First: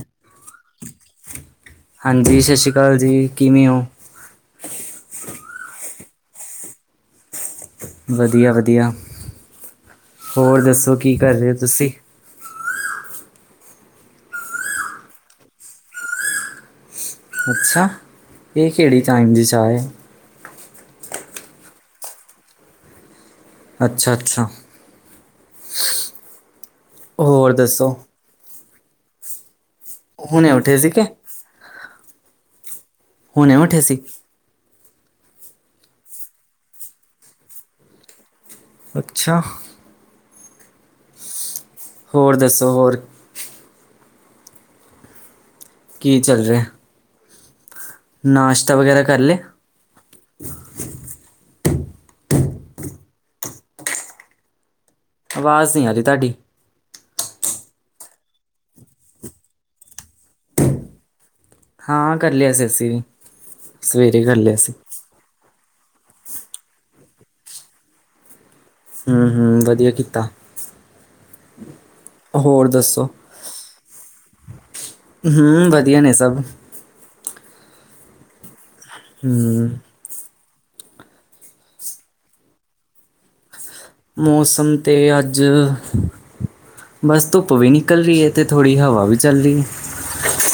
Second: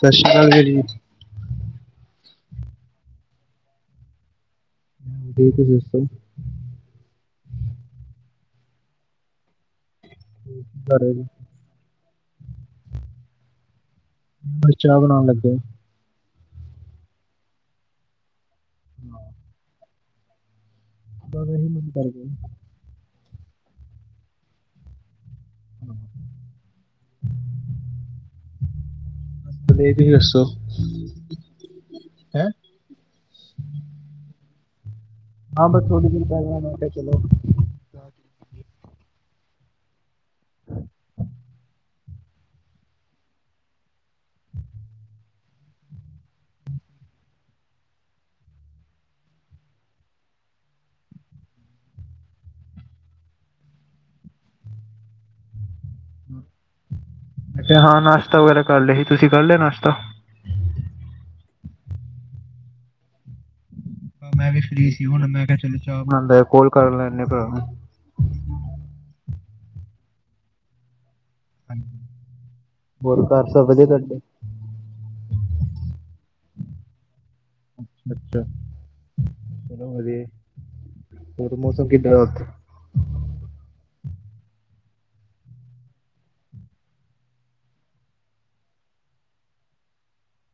ਸਸ਼੍ਰੀ ਕਾਲ [unintelligible] ਹਾਂਜੀ ਸਸ਼੍ਰੀ ਕਾਲ ਜੀ, ਕਿਵੇਂ ਓ ਦੀ ਤੁਸੀ ਦਸੋਂ। ਵਧੀਆ-ਵਧੀਆ, ਹੋਰ ਦੱਸੋ ਕਰ ਰਹੇ ਕੀ ਜੀ ਕੱਰ ਰੇ ਓ ਤੁਸੀਂ ਚਾ ਬਣਾਣ ਲੱਗੇ ਅੱਛਾ, ਏ ਕੇੜੀ ਟਾਈਮ ਦੀ ਚਾ ਐ? [unintelligible] ਮਨ ਕਾਰਕੇ ਅੱਛਾ-ਅੱਛਾ [inaudible] ਹੋਰ ਦੱਸੋ ਰੇਵੀ ਅਸੋ, ਹੁਣੇ ਉੱਠੇ ਸੀ ਕਿ ੲੈ ਹੁਣੇ ਉਠੇ ਸੀ ਆ, ਬਸ ਥੋੜੀ ਦੇਰ ਪੈ ਜਾ, ਮੈ ਫੇਰ ਚਲੋ। ਅੱਛਾ ਹੋਰ ਦੱਸੋ ਹੋਰ [inaudible] ਕੀ ਚਲ ਰੇਐ ਨਾਸ਼ਤਾ ਵਗੈਰਾ ਕੱਰ ਲੇਆ ਅਵਾਜ਼ ਨੀ ਆ ਰੀ ਤਾਡੀ ਅਛਾ ਹਾਂ ਨਾਸ਼ਤਾ ਵਗੈਰਾ ਕੱਰ ਲਏ ਹੀ, ਤੁਸੀ ਕੱਰ ਲੇਆ ਨਾਸ਼ਤਾ? ਹਾਂ ਕਰ ਲੇਆ ਅਸੀ, ਸਵੇਰੇ ਕਰ ਮੈਂ ਲੇਆ ਵੀ ਸੀ ਫ੍ਰੀ ਹੁਣ ਮੈਂ ਕੇਆ ਚਲ ਚਾ ਬਦੇ ਕੋਲ ਕੱਰ ਲੈਣੇ ਭਰਾ ਨੂੰ ਹੂੰ-ਹੂੰ ਵਧੀਆ ਕੀਤਾ ਹੋਰ ਦੱਸੋ ਹੋਰ ਘੱਰ ਸਭ ਵਧੀਆ ਤਵਾਡੇ ਹੂੰ ਵਧੀਆ ਨੇ ਸਭ ਅਛਾ-ਅਛਾ ਹੂੰ ਵਧੀਆ ਯੀ, ਹੋਰ ਮੌਸਮ ਕਿੱਦਾਂ ਦਾ ਓਥੇ ਮੌਸਮ ਤੇ ਅੱਜ ਬਸ ਤੁਪ ਵੀ ਨਿਕਲ ਰੀ ਏ ਤੇ ਥੋੜੀ ਹਵਾ ਵੀ ਚੱਲ ਰੀ ਏ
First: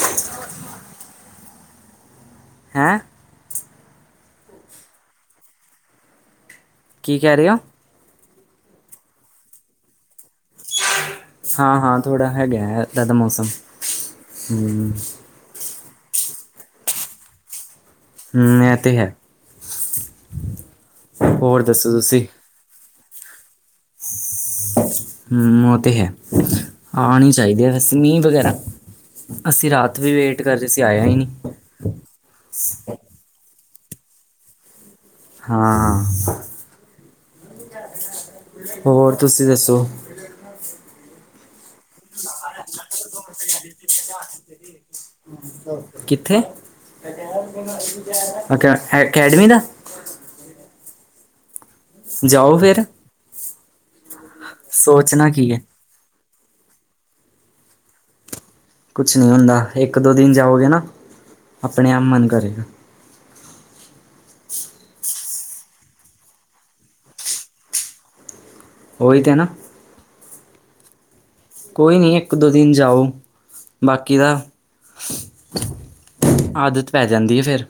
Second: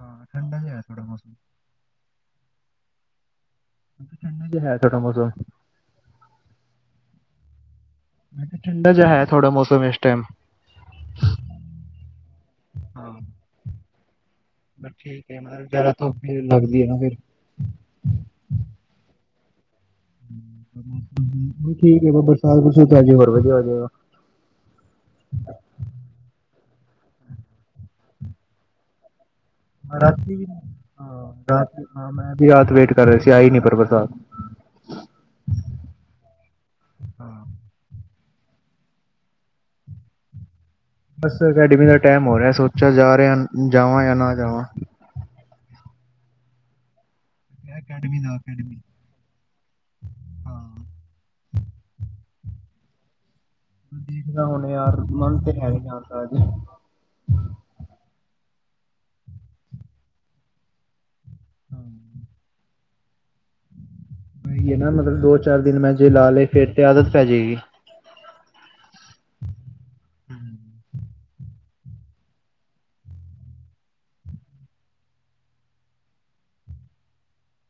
ਹਾਂ, ਠੰਡਾ ਜੇਐ ਥੋੜਾ ਮੌਸਮ। ਹੈਂ? ਠੰਡਾ ਜਿਹਾ ਹੈ ਥੋੜਾ ਮੌਸਮ। ਕੀ ਕਹਿ ਰਹੇ ਹੋ? ਮੈਂ ਕਿਆ ਠੰਡਾ ਜਿਹਾ ਹੈ ਥੋੜਾ ਮੌਸਮ ਇਸ ਟੈਮ। ਹਾਂ ਹਾਂ ਥੋੜ੍ਹਾ ਹੈਗਾ ਐ ਏਦਾਂ ਦਾ ਹਾਂ ਮੌਸਮ ਪਰ ਹੂੰ। ਠੀਕ ਮਤਲਬ ਜ਼ਿਆਦਾ ਧੁੱਪ ਫਿਰ ਲੱਗਦੀ ਆ ਨਾ ਫਿਰ। ਹੂੰ ਐ ਤੇ ਹੈ। ਹੋਰ ਦੱਸੋ ਠੀਕ ਐ ਤੁਸੀਂ ਬਰਸਾਤ ਬਰਸੂਤ ਹੋਜੇ ਹੋਰ ਵਧੀਆ ਹੋ ਜਾਏਗਾ। ਹੂੰ ਉਹ ਤੇ ਹੈ, ਆਣੀ ਚਾਹੀਦੀ ਬਸ ਮੀਂਹ ਵਗੈਰਾ। ਅਸੀਂ ਰਾਤ ਵੀ ਰਾਤੀ ਵੇਟ ਕਰਦੇ ਸੀ ਆਇਆ ਨੀ। ਹਾਂ ਰਾਤ ਹਾਂ ਮੈਂ ਵੀ ਰਾਤ ਵੇਟ ਕਰ ਰਿਹਾ ਸੀ ਆਈ ਨੀ ਪਰ ਬਰਸਾਤ। ਹਾਂ ਹਾਂ। ਹਾਂ। ਹੋਰ ਤੁਸੀਂ ਦੱਸੋ? ਬਸ ਅਕੈਡਮੀ ਦਾ ਟਾਈਮ ਹੋ ਰਿਹਾ, ਸੋਚਿਆ ਜਾ ਰਿਹਾ ਜਾਵਾ ਜਾਂ ਨਾ ਜਾਵਾ। ਕਿੱਥੇ, ਅਕੈਡਮੀ ਦਾ ਅਕੈ ਅਕੈਡਮੀ। ਅਕੈਡਮੀ ਦਾ? ਹਾਂ। ਜਾਓ ਫੇਰ। ਦੇਖਦਾ ਹੁਣ ਯਾਰ ਸੋਚਣਾ ਮੰਨ ਕੀ ਤੇ ਹੈ ਹੀ ਨੀ ਜਾਣ ਦਾ ਅੱਜ। ਕੁਛ ਨੀ ਹੁੰਦਾ, ਇੱਕ ਦੋ ਦਿਨ ਜਾਓਗੇ ਨਾ ਆਪਣੇ ਆਪ ਹਾਂ। ਮੰਨ ਕਰੇਗਾ। ਓਹੀ ਐ ਨਾ ਮਤਲਬ ਦੋ ਚਾਰ ਦਿਨ ਮੈਂ ਜੇ ਲਾ ਲਏ ਫੇਰ ਤੇ ਆਦਤ ਪੈ ਜਾਏਗੀ। ਓਹੀ ਤੇ ਨਾ। ਹੂੰ। ਕੋਈ ਨਹੀਂ ਇੱਕ ਦੋ ਦਿਨ ਜਾਓ, ਬਾਕੀ ਦਾ ਆਦਤ ਪੈ ਜਾਂਦੀ ਏ ਫੇਰ।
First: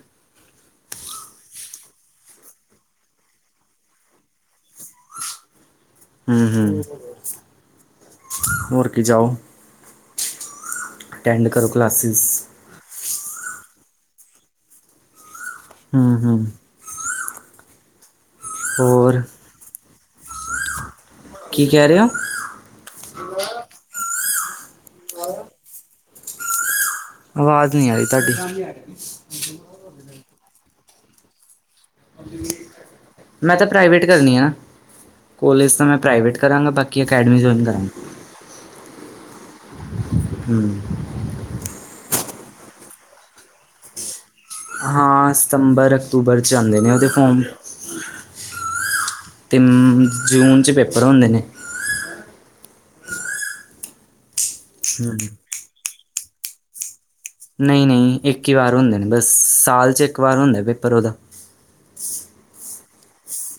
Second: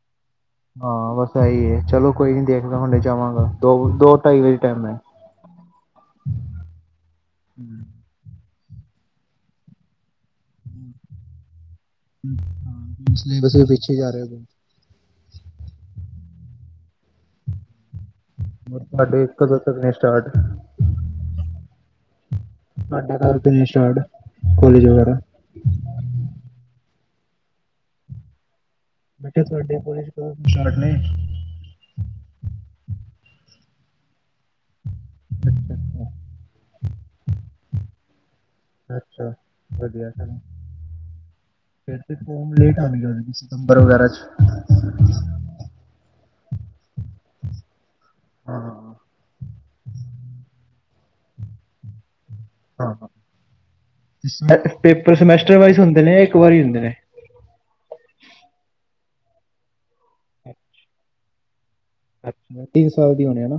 ਹਾਂ ਬਸ ਐਹੀ ਐ ਚਲੋ ਕੋਈ ਨੀ ਦੇਖਦਾ ਹੁਣੇ ਜਾਵਾਂਗਾ, ਦੋ-ਦੋ ਢਾਈ ਵਜੇ ਟੈਮ ਐ। ਹੂੰ ਹੂੰ, ਹੂੰ। ਹੋਰ ਕੀ ਜਾਓ। ਅਟੈਂਡ ਕਰੋ ਕਲਾਸਿਸ। ਹੂੰ, ਹਾਂ ਸਿਲੇਬਸ ਵੀ ਪਿੱਛੇ ਜਾ ਰਿਹਾ। ਹੂੰ ਹੂੰ। ਹੋਰ ਤੁਹਾਡੇ ਕਦੋਂ ਤੱਕ ਨੇ ਸਟਾਰਟ? ਕੀ ਕਹਿ ਰਹੇ ਹੋ? ਤੁਹਾਡੇ ਕਦੋਂ ਤੱਕ ਨੇ ਸਟਾਰਟ ਕੋਲੇਜ ਵਗੈਰਾ‌? ਆਵਾਜ਼ ਨਹੀਂ ਆਈ ਤੁਹਾਡੀ। ਮੈਂ ਕਿਹਾ ਤੁਹਾਡੇ ਕੋਲਜ ਕਦੋਂ ਤੋਂ ਸਟਾਰਟ ਨੇ? ਮੈਂ ਤਾਂ ਪ੍ਰਾਈਵੇਟ ਕਰਨੀ ਆ, ਕੋਲੇਜ ਅੱਛਾ ਤਾਂ ਮੈਂ ਅੱਛਾ ਪ੍ਰਾਈਵੇਟ ਕਰਾਂਗਾ ਬਾਕੀ ਬਾਕੀ ਅਕੈਡਮੀ ਜੋਇਨ ਕਰਾਂਗਾ। ਅੱਛਾ, ਵਧੀਆ ਗੱਲ। ਹੂੰ। ਫਿਰ ਤੇ ਫੋਮ ਲੇਟ ਆਣਗੇ ਸਤੰਬਰ ਵਗੈਰਾ ਚ। ਹਾਂ ਸਤੰਬਰ ਅਕਤੂਬਰ ਚ ਆਂਦੇ ਨੇ ਉਹਦੇ ਫੋਮ‌। ਹਾਂ ਹਾਂ ਤੇ ਜੂਨ ਚ ਪੇਪਰ ਹੁੰਦੇ ਨੇ‌। ਹਾਂ, ਪੇਪਰ ਹੂੰ ਸਮੈਸਟਰਜ਼ ਵਾਈਸ ਹੁੰਦੇ ਨੇ ਇੱਕ ਵਾਰੀ ਹੁੰਦੇ ਨੇ? ਨਈ ਨਈ ਇੱਕ ਹੀ ਵਾਰ ਹੁੰਦੇ ਨੇ ਬਸ, ਸਾਲ ਚ ਇੱਕ ਵਾਰ ਹੁੰਦਾ ਪੇਪਰ ਉਹਦਾ। ਅੱਛਾ, ਤਿੰਨ ਸਾਲ ਦੀ ਹੋਣੇ‌‌ ਨਾ।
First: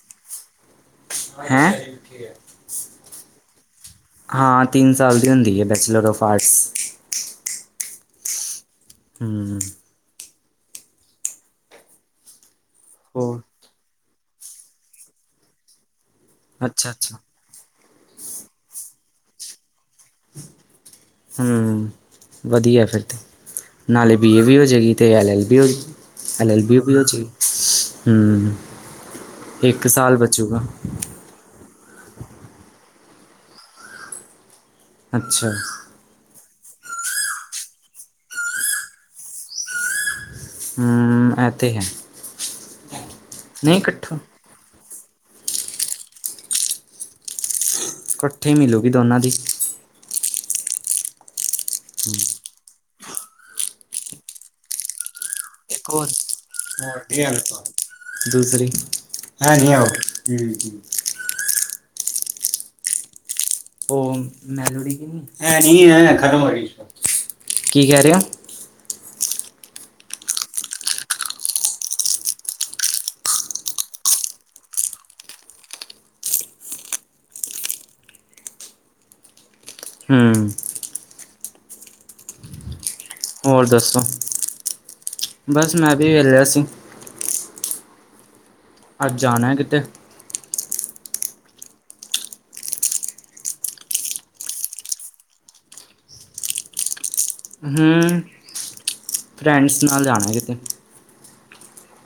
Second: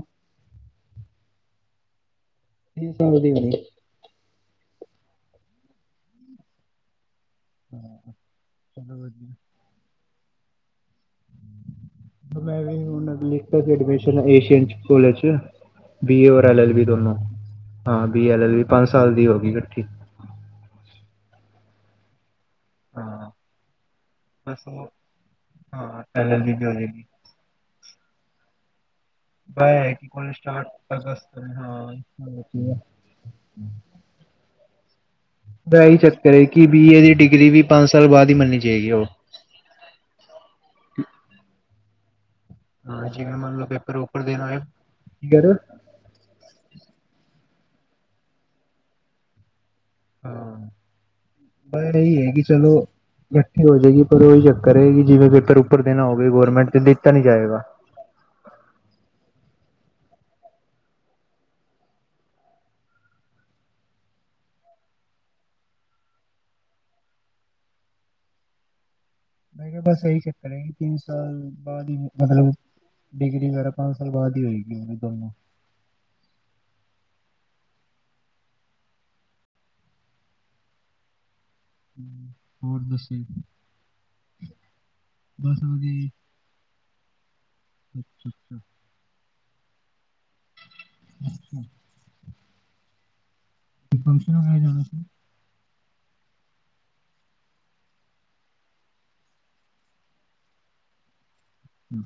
ਹੈਂ? ਕਿੱਥੇ ਹੈ? ਤਿੰਨ ਸਾਲ ਦੀ ਹੋਣੀ? ਹਾਂ ਤਿੰਨ ਸਾਲ ਦੀ ਹੁੰਦੀ ਹੈ ਬੈਚਲਰ ਆਫ ਆਰਟਸ। ਹਾਂ ਚਲੋ ਵਦੀਆ। ਹਮ ਮੈ ਵੀ ਹੁਨ ਹੋਰ ਲਿੱਤਾ ਸੀ ਐਡਮਿਸ਼ਨ ਏਸ਼ੀਅਨ ਕੋਲੇਜ ਚ। ਬੀ ਏ ਔਰ ਐਲ ਐਲ ਬੀ ਅੱਛਾ ਦੋਨੋ, ਅੱਛਾ ਹਾਂ ਬੀਏ ਐਲ ਐਲ ਬੀ ਪੰਜ ਸਾਲ ਦੀ ਹੋ ਗਈ ਇਕੱਠੀ। ਹੂੰ, ਵਦੀਆ ਫੇਰ ਤੇ। ਹਾਂ ਨਾਲੇ ਬੀ ਏ ਵੀ ਹੋ ਬਸ ਉਹ ਜਾਏਗੀ ਅਤੇ ਐੱਲ ਐੱਲ ਬੀ ਹੋ ਜਾਗੀ ਹਾਂ L L L L B ਵੀ ਹੋ ਜਾਏਗੀ ਜਾਵੇਗੀ। ਹੂੰ ਬਏ ਹੈ ਕਿ ਏਂਕ ਵਾਰੀ ਸਟਾਰਟ ਤੱਕ ਹਾਂ ਮਤਲਬ ਕੀ ਏ ਅੱਛਾ ਬੈ ਏਹੀ ਚੱਕਰ ਐ ਕਿ ਬੀ ਏ ਦੀ ਡਿਗਰੀ ਵੀ ਪੰਜ ਸਾਲ ਬਾਅਦ ਈ ਮਿਲਨੀ ਜਾਏਗੀ ਓ ਹਮ ਇਹ ਤੇ ਹੈ ਹਾਂ ਜਿਵੇਂ ਮੰਨ ਲਓ ਨਹੀਂ ਇਕੱਠਾ ਪੇਪਰ-ਪੂਪਰ ਦੇਣ ਆਏ ਕੀ ਕੈ ਰਏ ਓ? ਕੱਠੇ ਮਿਲੂਗੀ ਦੋਨਾਂ ਦੀ। ਹਾਂ, ਬੜ ਏਹੀ ਹੈਗੀ। ਚਲੋ ਇਕੱਠੀ ਹੋ ਜੇਗੀ ਪਰ ਓਹੀ ਚੱਕਰ ਹੈ ਗੀ ਜਿਵੇਂ ਓਪਰ ਇੱਕ ਦੇਣਾ ਹੋਰ ਹੋਵੇ ਗੌਰਮੈਂਟ ਤੇ ਦਿੱਤਾ ਨੀ ਜਾਏਗਾ। ਦੂਸਰੀ ਹੈ ਨਈ ਓ ਹੂੰ ਓ ਮੈਂਲੋੜੀ ਗੀ ਨੀ, ਹੈ ਨੀ ਅ ਖਤਮ ਹੋਈ ਦੀ ਸਬ, ਕੀ ਕੈ ਰਏ ਓ? ਮੈਂ ਕਿਆ ਬਸ ਏਹੀ ਚਕਰ ਏ ਕਿ ਤਿੰਨ ਸਾਲ ਬਾਦ ਈ ਮਤਲਬ ਡਿਗਰੀ ਵਗੈਰਾ ਪੰਜ ਸਾਲ ਬਾਦ ਈ ਹੋਏਗੀ ਓਦੇ ਦੋਨੋਂ ਹੂੰ ਹੂੰ ਹੋਰ ਦੱਸੀ ਹੋਰ ਦੱਸੋ, ਬਸ ਮੈਂ ਵੀ ਵੇਲਾ ਸੀ। [inaudible] ਅੱਜ ਜਾਨਾ ਏ ਕਿਤੇ। [inaudible] ਕੋਈ ਫੰਕਸ਼ਨ ਵਗੈਰਾ। ਹੂੰ ਫਰੈਂਡਸ ਨਾਲ ਜਾਨੈ ਕਿਤੇ। ਹੂੰ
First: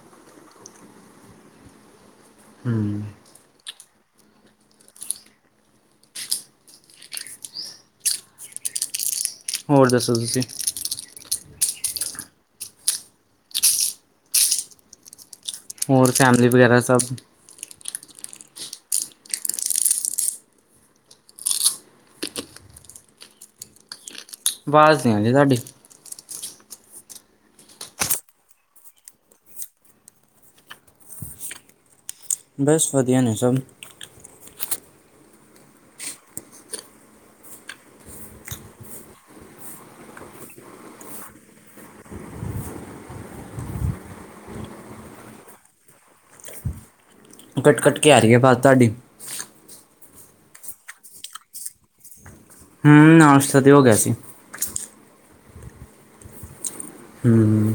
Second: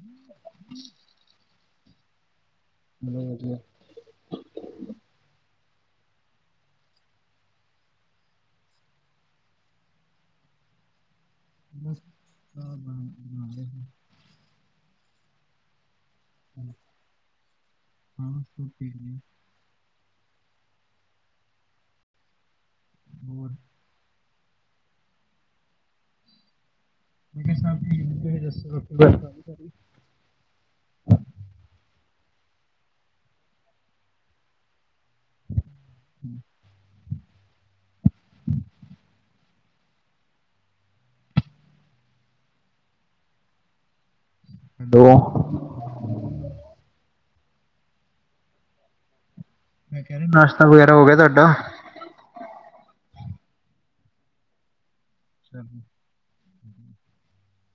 ਹੂੰ ਬਸ ਵਦੀਆ। ਹੋਰ ਦੱਸੋ ਤੁਸੀਂ? [inaudible] ਹੋਰ ਫੈਮਿਲੀ ਵਗੈਰਾ ਸਬ [inaudible] ਹੋਰ ਆਵਾਜ਼ ਨੀ ਆਦੀ ਤੁਆਡੀ [unintelligible] ਦੱਸੋ ਹਾਂਜੀ ਭਾਜੀ। ਬਸ ਵਦੀਆ ਨੇ ਸਬ। [inaudible] ਦੋ ਕੱਟ, ਕੱਟ ਕੇ ਆ ਰਈ ਐ ਵਾਜ ਤੁਆਡੀ। ਮੈਂ ਕੈ ਰਿਆ ਨਾਸ਼ਤਾ ਵਗੈਰਾ ਹੋ ਗਿਆ ਤੁਆਡਾ? ਹੂੰ ਨਾਸ਼ਤਾ ਤੇ ਹੋ ਗਿਆ ਸੀ [inaudible] ਹੂੰ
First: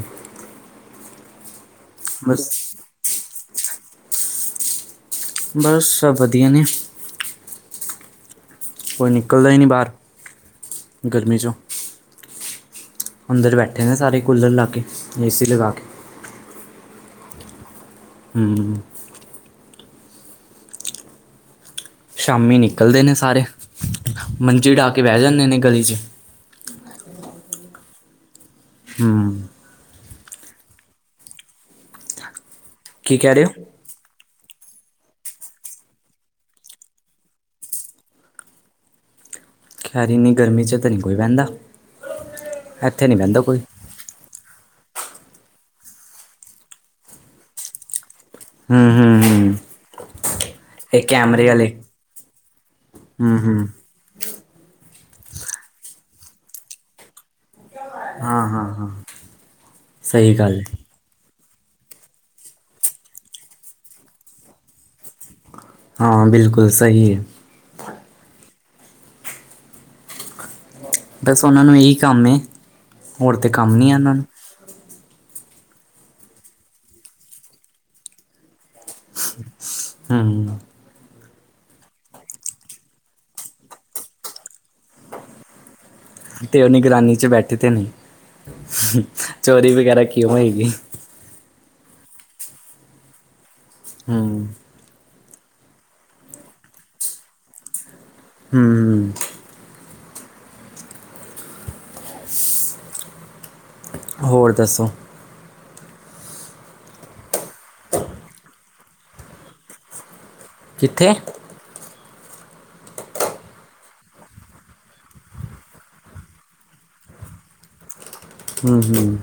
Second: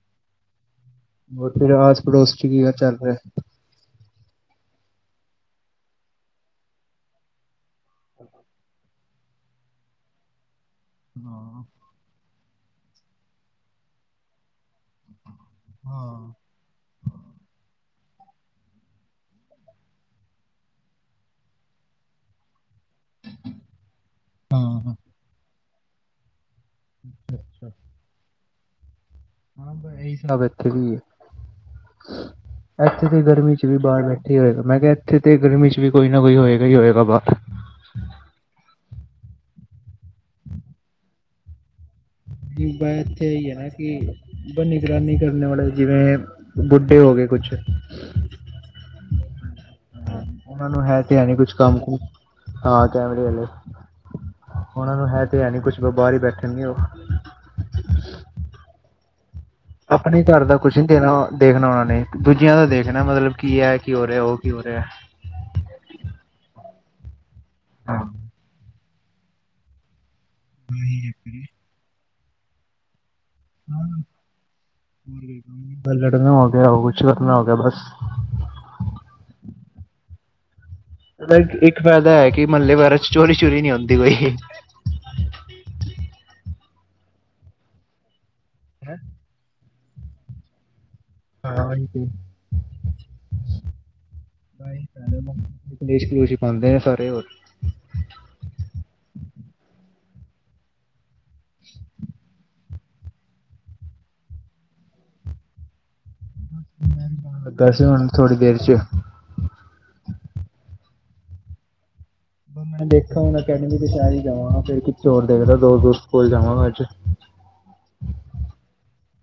ਹੋਰ ਫਿਰ ਆਸ ਪੜੋਸ ਚ ਬਸ ਕੀ ਗ ਚੱਲ ਰਿਯਾ ਬਸ ਸਭ ਵਧੀਆ ਨੇ ਕੋਈ ਨਿਕਲਦਾ ਹੀ ਨਹੀਂ ਬਾਹਰ ਗਰਮੀ ਚੋਂ ਹਾਂ ਅੰਦਰ ਬੈਠੇ ਨੇ ਸਾਰੇ ਕੂਲਰ ਲਾ ਕੇ ਏਸੀ ਲਗਾ ਕੇ ਹਾਂ ਹੂੰ ਸ਼ਾਮੀ ਨਿਕਲਦੇ ਨੇ ਸਾਰੇ ਮੰਜੀ ਹਾਂ ਡਾਹ ਹਾਂ ਕੇ ਬਹਿ ਜਾਂਦੇ ਨੇ ਗਲੀ 'ਚ ਅੱਛਾ। [inaudible] ਹੂੰ ਹਾਂ ਇਹੀ ਹਿਸਾਬ ਇੱਥੇ ਵੀ ਐ ਐਥੇ ਕੀ ਦੀ ਕਹਿ ਰਹੇ ਹੋ ਗਰਮੀ ਚ ਵੀ ਬਾਹਰ ਬੈਠੇ ਹੀ ਹੋਏਗਾ ਮੈਂ ਕਿਹਾ ਇੱਥੇ ਤੇ ਗਰਮੀ ਚ ਵੀ ਕੋਈ ਨਾ ਕੋਈ ਹੋਏਗਾ ਹੀ ਹੋਏਗਾ ਬਾਹਰ ਖੈਰੀ ਇੰਨੀ ਗਰਮੀ ਚ ਤੇ ਨਹੀਂ ਕੋਈ ਬਹਿੰਦਾ ਕੀ ਬ ਨਹੀਂ ਇੱਥੇ ਬਹਿੰਦਾ ਹੀ ਐ ਕੋਈ ਨਾ ਕਿ ਬ ਨਿਗਰਾਨੀ ਕਰਨੇ ਵਾਲੇ ਜਿਵੇਂ ਬੁੱਢੇ ਹੋ ਗਏ ਕੁਛ ਹਮਮਮ ਉਨਾਂ ਨੂੰ ਹੈ ਤੇ ਹੈ ਨਹੀਂ ਕੁਛ ਕੰਮ ਹਾਂ ਕੈਮਰੇ ਹੂੰ ਵਾਲੇ ਹੂੰ ਉਹਨਾਂ ਨੂੰ ਹੈ ਤੇ ਹੈ ਨੀ ਕੁਛ ਬਸ ਬਾਰ ਹੀ ਬੈਠਣਗੇ ਉਹ ਹਾਂ ਹਾਂ ਹਾਂ ਅਪਣੇ ਸਹੀ ਘਰ ਦਾ ਗੱਲ ਕੁਛ ਹੈ ਦੇਖਨਾ ਦੇਖਨਾ ਉਨਾਂ ਨੇ ਦੂਜਿਆਂ ਦਾ ਦੇਖਣਾ ਮਤਲਬ ਕੀ ਹੈ ਕੀ ਹੋ ਰਿਹਾ ਉਹ ਕੀ ਹੋ ਰਿਹਾ ਐ ਹਾਂ ਬਿਲਕੁਲ ਸਹੀ ਐ [unintelligible] ਬਸ ਉਹਨਾਂ ਨੂੰ ਇਹੀ ਕੰਮ ਹੈ ਹੋਰ ਤੇ ਕੰਮ ਨੀਂ ਇੰਨਾ ਨੂੰ ਬ ਲੜਨਾ ਹੋ ਗਿਆ ਹੋ ਕੁਛ ਕਰਨਾ ਹੋ ਗਿਆ ਬਸ ਹਮ ਐਦਾ ਇੱਕ ਇੱਕ ਫਾਇਦਾ ਹੈ ਕਿ ਮਹੱਲੇ ਵਗੈਰਾ ਚ ਚੋਰੀ ਚੂਰੀ ਨੀ ਹੁੰਦੀ ਕੋਈ ਤੇ ਉਹ ਨਿਗਰਾਨੀ ਚ ਬੈਠੇ ਤੇ ਨ ਚੋਰੀ ਵਗੈਰਾ ਕਿਉਂ ਹੋਏਗੀ ਹਾਂ ਅੰਟੀ। [unintelligible] ਹਮ ਕਲੇਸ਼ ਕਲੂਸ਼ ਹੀ ਪਾਂਦੇ ਨੇ ਸਾਰੇ ਹੋਰ ਹਮ ਹੋਰ ਦੱਸੋ ਲਗਾ ਸੀ ਹੁਣ ਥੋੜੀ ਦੇਰ ਚ ਕਿੱਥੇ ਮੈਂ ਦੇਖਾਂਗਾ ਅਕੈਡਮੀ ਦੇ ਸਾਈਡ ਜਾਵਾਂ ਫਿਰ ਕੁਛ ਹੋਰ ਦੇਰ ਤਕ ਦੋ ਦੋਸਤ ਕੌਲ ਜਾਵਾਂਗਾ ਅੱਜ ਹਮ ਹਮ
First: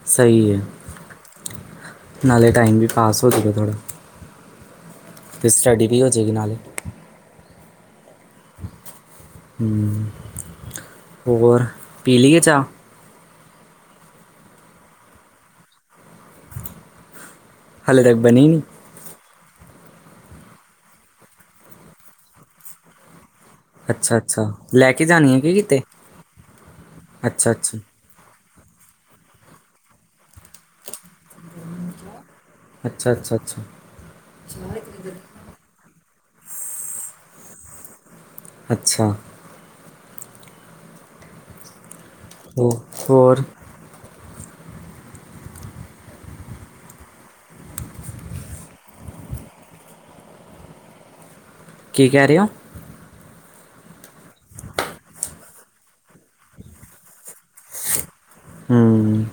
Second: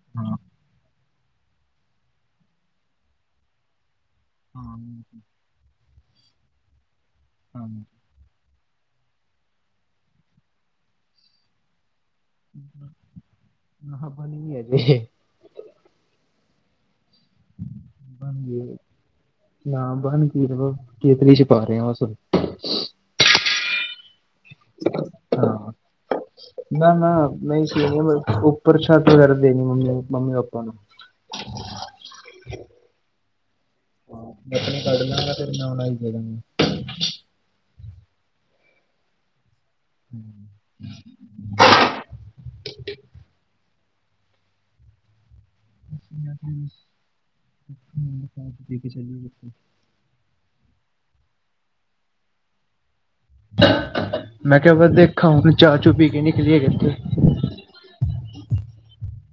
ਹਾਂ ਸਹੀ ਐ ਨਾਲੇ ਟਾਈਮ ਵੀ ਪਾਸ ਹੋ ਜੇਗਾ ਥੋੜ੍ਹਾ ਹਮ। [unintelligible] ਤੇ ਸਟੱਡੀ ਵੀ ਹੋ ਜੇਗੀ ਨਾਲੇ ਹੂੰ ਹੋਰ ਪੀ ਲਈ ਐ ਚਾਹ ਹਾਂ, ਬਣ ਰੀ ਹਜੇ ਹੈ [unintelligible] ਹਾਲੇ ਤੱਕ ਬਣ ਬਣੀ ਨਹੀਂ ਨਾ ਬਣ ਕੀ [unintelligible] ਕੇਤਲੀ ਚ ਪਾ ਰਿਹਾ ਅੱਛਾ-ਅੱਛਾ। ਹਾਂ ਨਾ-ਨਾ ਅੱਛਾ ਨਈ ਅੱਛਾ ਸੁ ਪ੍ਰਸ਼ਾਦ ਵਗੈਰਾ ਦੇਨੀ ਮੰਮੀ ਮੰਮੀ ਪਾਪਾ ਨੂੰ। ਅੱਛਾ-ਅੱਛਾ-ਅੱਛਾ। ਮੈਂ ਆਪਣੇ ਕੱਢ ਲਾਂਗਾ ਫਿਰ ਨ ਉਣਾਈ ਦੇਦਾਂਗੇ। ਅੱਛਾ। ਹੂੰ। ਓ ਹੋਰ। [inaudible] ਕੀ ਕੈ ਰੇ ਓ? ਮੈਂ ਕੇਆ ਫੇਰ ਦੇਖਾਂ ਹੁਨ ਚਾ ਚੂ ਪੀ ਕੇ ਨਿਕਲੀਏ ਕਿਤੇ। ਹੂੰ।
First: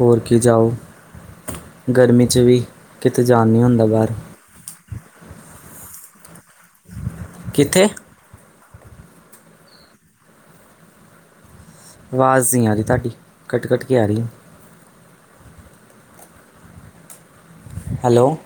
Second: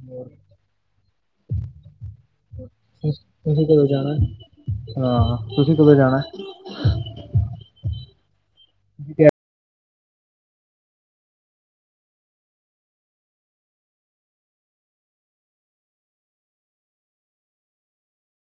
ਹੋਰ ਕੀ ਜਾਓ, ਗਰਮੀ ਚ ਵੀ ਕਿਤੇ ਜਾਣ ਨੀ ਤੁਸੀਂ ਹੁੰਦਾ ਕਦੋਂ ਬਾਰ। ਜਾਣਾ ਹਾਂ, ਤੁਸੀ ਕਦੋ ਜਾਣਾ ਐ? ਕਿੱਥੇ? ਤੁਸੀਂ ਕਿਹਾ ਵਾਜ਼ ਨੀ ਆ ਰੀ ਤਾਡੀ ਕੱਟ -ਕੱਟ ਕੇ ਆ ਰੀ ਐ। ਹੈਲੋ।